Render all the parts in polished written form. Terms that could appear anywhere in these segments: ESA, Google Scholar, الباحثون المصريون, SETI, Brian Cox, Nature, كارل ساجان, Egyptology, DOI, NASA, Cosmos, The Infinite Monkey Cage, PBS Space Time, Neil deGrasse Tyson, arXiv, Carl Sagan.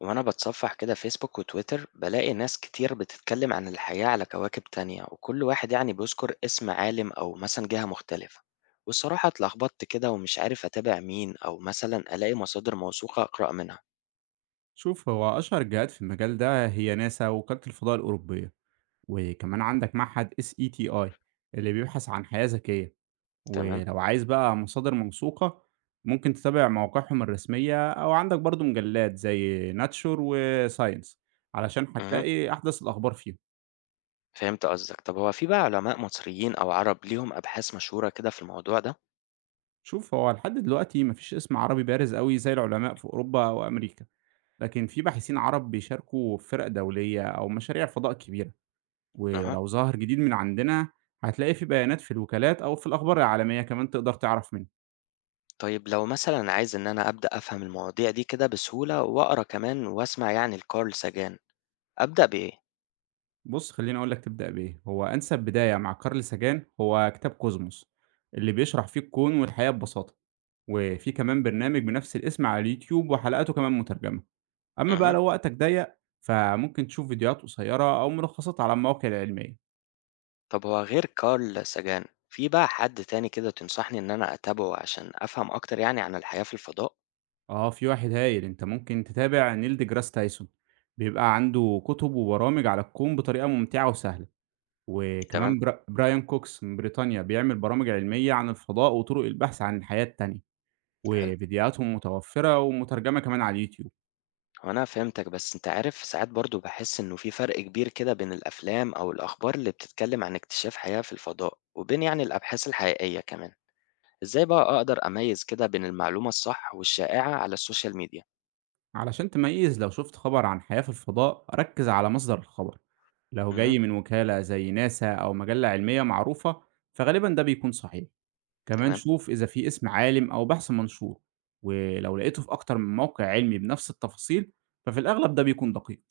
وأنا بتصفح كده فيسبوك وتويتر بلاقي ناس كتير بتتكلم عن الحياة على كواكب تانية وكل واحد يعني بيذكر اسم عالم أو مثلا جهة مختلفة، والصراحة اتلخبطت كده ومش عارف أتابع مين أو مثلا ألاقي مصادر موثوقة أقرأ منها. شوف هو أشهر الجهات في المجال ده هي ناسا ووكالة الفضاء الأوروبية، وكمان عندك معهد اس اي تي اي اللي بيبحث عن حياة ذكية. تمام؟ ولو عايز بقى مصادر موثوقة، ممكن تتابع مواقعهم الرسمية أو عندك برضو مجلات زي ناتشور وساينس، علشان أها، هتلاقي أحدث الأخبار فيهم. فهمت قصدك. طب هو في بقى علماء مصريين أو عرب ليهم أبحاث مشهورة كده في الموضوع ده؟ شوف هو لحد دلوقتي مفيش اسم عربي بارز قوي زي العلماء في أوروبا أو أمريكا، لكن في باحثين عرب بيشاركوا في فرق دولية أو مشاريع فضاء كبيرة. أها. ولو ظهر جديد من عندنا، هتلاقيه في بيانات في الوكالات أو في الأخبار العالمية، كمان تقدر تعرف منه. طيب لو مثلا عايز إن أنا أبدأ أفهم المواضيع دي كده بسهولة وأقرأ كمان وأسمع يعني لكارل ساجان، أبدأ بإيه؟ بُص خلّيني أقول لك تبدأ بإيه، هو أنسب بداية مع كارل ساجان هو كتاب كوزموس، اللي بيشرح فيه الكون والحياة ببساطة، وفي كمان برنامج بنفس الاسم على اليوتيوب وحلقاته كمان مترجمة. أما بقى أها. لو وقتك ضيق، فممكن تشوف فيديوهات قصيرة أو ملخصات على المواقع العلمية. طب هو غير كارل ساجان، في بقى حد تاني كده تنصحني إن أنا أتابعه عشان أفهم أكتر يعني عن الحياة في الفضاء؟ آه في واحد هايل، أنت ممكن تتابع نيل ديجراس تايسون، بيبقى عنده كتب وبرامج على الكون بطريقة ممتعة وسهلة. تمام، وكمان برا برايان كوكس من بريطانيا بيعمل برامج علمية عن الفضاء وطرق البحث عن الحياة التانية، حلو. وفيديوهاتهم متوفرة ومترجمة كمان على اليوتيوب. هو أنا فهمتك، بس أنت عارف ساعات برضو بحس إنه في فرق كبير كده بين الأفلام أو الأخبار اللي بتتكلم عن اكتشاف حياة في الفضاء وبين يعني الأبحاث الحقيقية كمان. إزاي بقى أقدر أميز كده بين المعلومة الصح والشائعة على السوشيال ميديا؟ علشان تميز، لو شفت خبر عن حياة في الفضاء ركز على مصدر الخبر، لو امم جاي من وكالة زي ناسا أو مجلة علمية معروفة فغالبا ده بيكون صحيح. كمان تمام. شوف إذا في اسم عالم أو بحث منشور، ولو لقيته في أكتر من موقع علمي بنفس التفاصيل ففي الأغلب ده بيكون دقيق.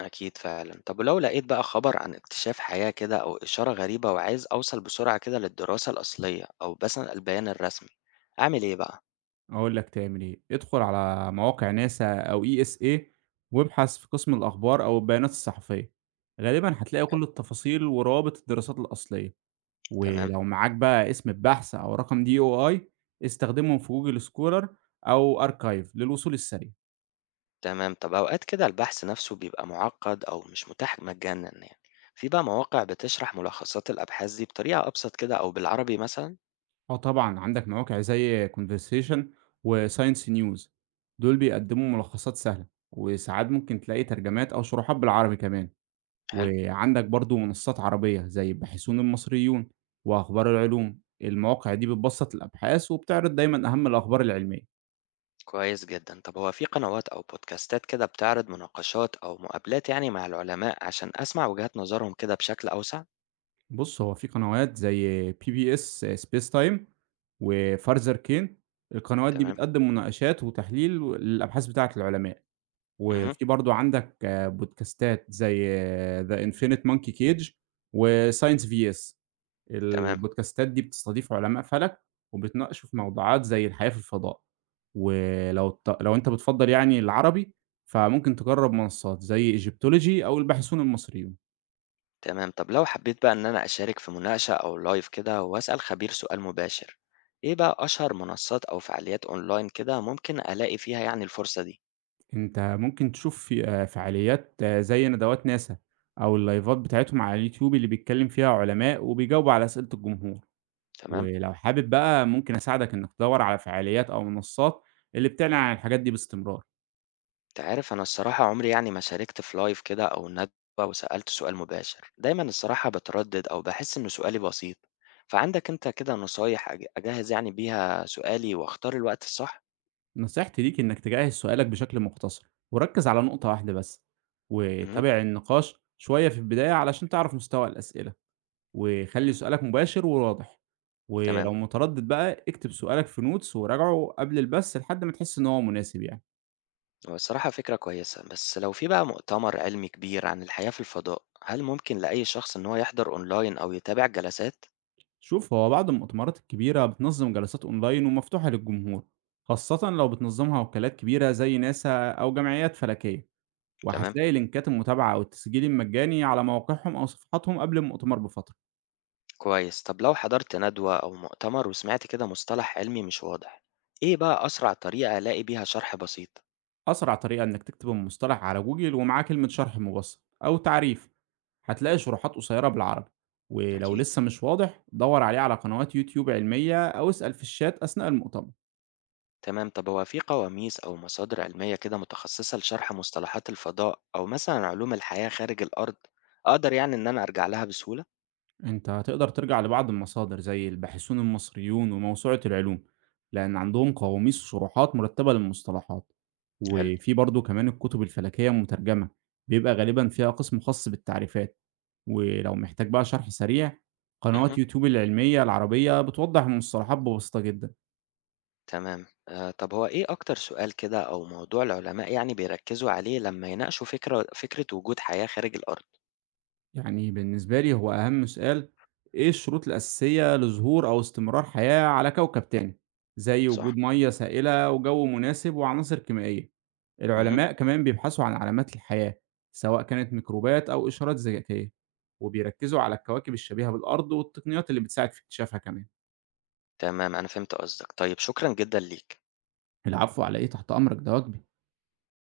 أكيد فعلا. طب ولو لقيت بقى خبر عن اكتشاف حياة كده أو إشارة غريبة وعايز أوصل بسرعة كده للدراسة الأصلية أو مثلا البيان الرسمي، أعمل إيه بقى؟ أقول لك تعمل إيه، ادخل على مواقع ناسا أو ESA، وابحث في قسم الأخبار أو البيانات الصحفية، غالبًا هتلاقي كل التفاصيل ورابط الدراسات الأصلية. تمام. ولو معاك بقى اسم البحث أو رقم DOI، استخدمهم في جوجل سكولر أو أركايف للوصول السريع. تمام. طب أوقات كده البحث نفسه بيبقى معقد أو مش متاح مجانا يعني، في بقى مواقع بتشرح ملخصات الأبحاث دي بطريقة أبسط كده أو بالعربي مثلا؟ آه طبعًا عندك مواقع زي conversation وساينس نيوز، دول بيقدموا ملخصات سهلة، وساعات ممكن تلاقي ترجمات أو شروحات بالعربي كمان. حلو. وعندك برضه منصات عربية زي باحثون المصريون وأخبار العلوم، المواقع دي بتبسط الأبحاث وبتعرض دايمًا أهم الأخبار العلمية. كويس جدا. طب هو في قنوات أو بودكاستات كده بتعرض مناقشات أو مقابلات يعني مع العلماء عشان أسمع وجهات نظرهم كده بشكل أوسع؟ بُص، هو في قنوات زي PBS Space Time وFurther Kane، القنوات دي تمام. بتقدم مناقشات وتحليل للأبحاث بتاعة العلماء. مهم. وفي برضه عندك بودكاستات زي The Infinite Monkey Cage وScience vs. تمام. البودكاستات دي بتستضيف علماء فلك، وبتناقشوا في موضوعات زي الحياة في الفضاء. ولو الت لو أنت بتفضّل يعني العربي، فممكن تجرّب منصات زي Egyptology أو الباحثون المصريون. تمام. طب لو حبيت بقى إن أنا أشارك في مناقشة أو لايف كده وأسأل خبير سؤال مباشر، إيه بقى أشهر منصات أو فعاليات أونلاين كده ممكن ألاقي فيها يعني الفرصة دي؟ أنت ممكن تشوف في فعاليات زي ندوات ناسا أو اللايفات بتاعتهم على اليوتيوب اللي بيتكلم فيها علماء وبيجاوبوا على أسئلة الجمهور. تمام. ولو حابب بقى، ممكن أساعدك إنك تدوّر على فعاليات أو منصات اللي بتعلن عن الحاجات دي باستمرار. تعرف أنا الصراحة عمري يعني ما شاركت في لايف كده أو ندوة وسألت سؤال مباشر. دايما الصراحة بتردد أو بحس إن سؤالي بسيط، فعندك أنت كده نصايح أجهز يعني بيها سؤالي وأختار الوقت الصح؟ نصيحتي ليك إنك تجهّز سؤالك بشكل مختصر، وركّز على نقطة واحدة بس، مهم. وتابع النقاش شوية في البداية علشان تعرف مستوى الأسئلة، وخلّي سؤالك مباشر وواضح. تمام. ولو متردد بقى، اكتب سؤالك في notes وراجعه قبل البث لحد ما تحس إن هو مناسب يعني. هو الصراحة فكرة كويسة، بس لو في بقى مؤتمر علمي كبير عن الحياة في الفضاء، هل ممكن لأي شخص إن هو يحضر أونلاين أو يتابع جلسات؟ شوف هو بعض المؤتمرات الكبيرة بتنظّم جلسات أونلاين ومفتوحة للجمهور، خاصةً لو بتنظّمها وكالات كبيرة زي ناسا أو جمعيات فلكية، تمام. وهتلاقي لينكات المتابعة أو التسجيل المجاني على مواقعهم أو صفحاتهم قبل المؤتمر بفترة. كويس. طب لو حضرت ندوة أو مؤتمر وسمعت كده مصطلح علمي مش واضح، إيه بقى أسرع طريقة ألاقي بيها شرح بسيط؟ أسرع طريقة إنك تكتب المصطلح على جوجل ومعاه كلمة شرح مبسط أو تعريف، هتلاقي شروحات قصيرة بالعربي. ولو أكيد. لسه مش واضح، دور عليه على قنوات يوتيوب علمية أو اسأل في الشات أثناء المؤتمر. تمام. طب هو في قواميس أو مصادر علمية كده متخصصة لشرح مصطلحات الفضاء أو مثلا علوم الحياة خارج الأرض، أقدر يعني إن أنا أرجع لها بسهولة؟ أنت هتقدر ترجع لبعض المصادر زي الباحثون المصريون وموسوعة العلوم، لأن عندهم قواميس وشروحات مرتبة للمصطلحات. حلو. وفي برضو كمان الكتب الفلكية المترجمة، بيبقى غالبا فيها قسم خاص بالتعريفات. ولو محتاج بقى شرح سريع، قنوات مهم. يوتيوب العلمية العربية بتوضح المصطلحات ببساطة جدًا. تمام. آه، طب هو إيه أكتر سؤال كده أو موضوع العلماء يعني بيركزوا عليه لما يناقشوا فكرة وجود حياة خارج الأرض؟ يعني بالنسبة لي هو أهم سؤال، إيه الشروط الأساسية لظهور أو استمرار حياة على كوكب تاني؟ زي صح؟ وجود مَيَّة سائلة وجو مناسب وعناصر كيميائية. مه. العلماء كمان بيبحثوا عن علامات الحياة، سواء كانت ميكروبات أو إشارات ذكية، وبيركزوا على الكواكب الشبيهة بالأرض والتقنيات اللي بتساعد في اكتشافها كمان. تمام، أنا فهمت قصدك. طيب شكرا جدا ليك. العفو على إيه، تحت أمرك، ده واجبي.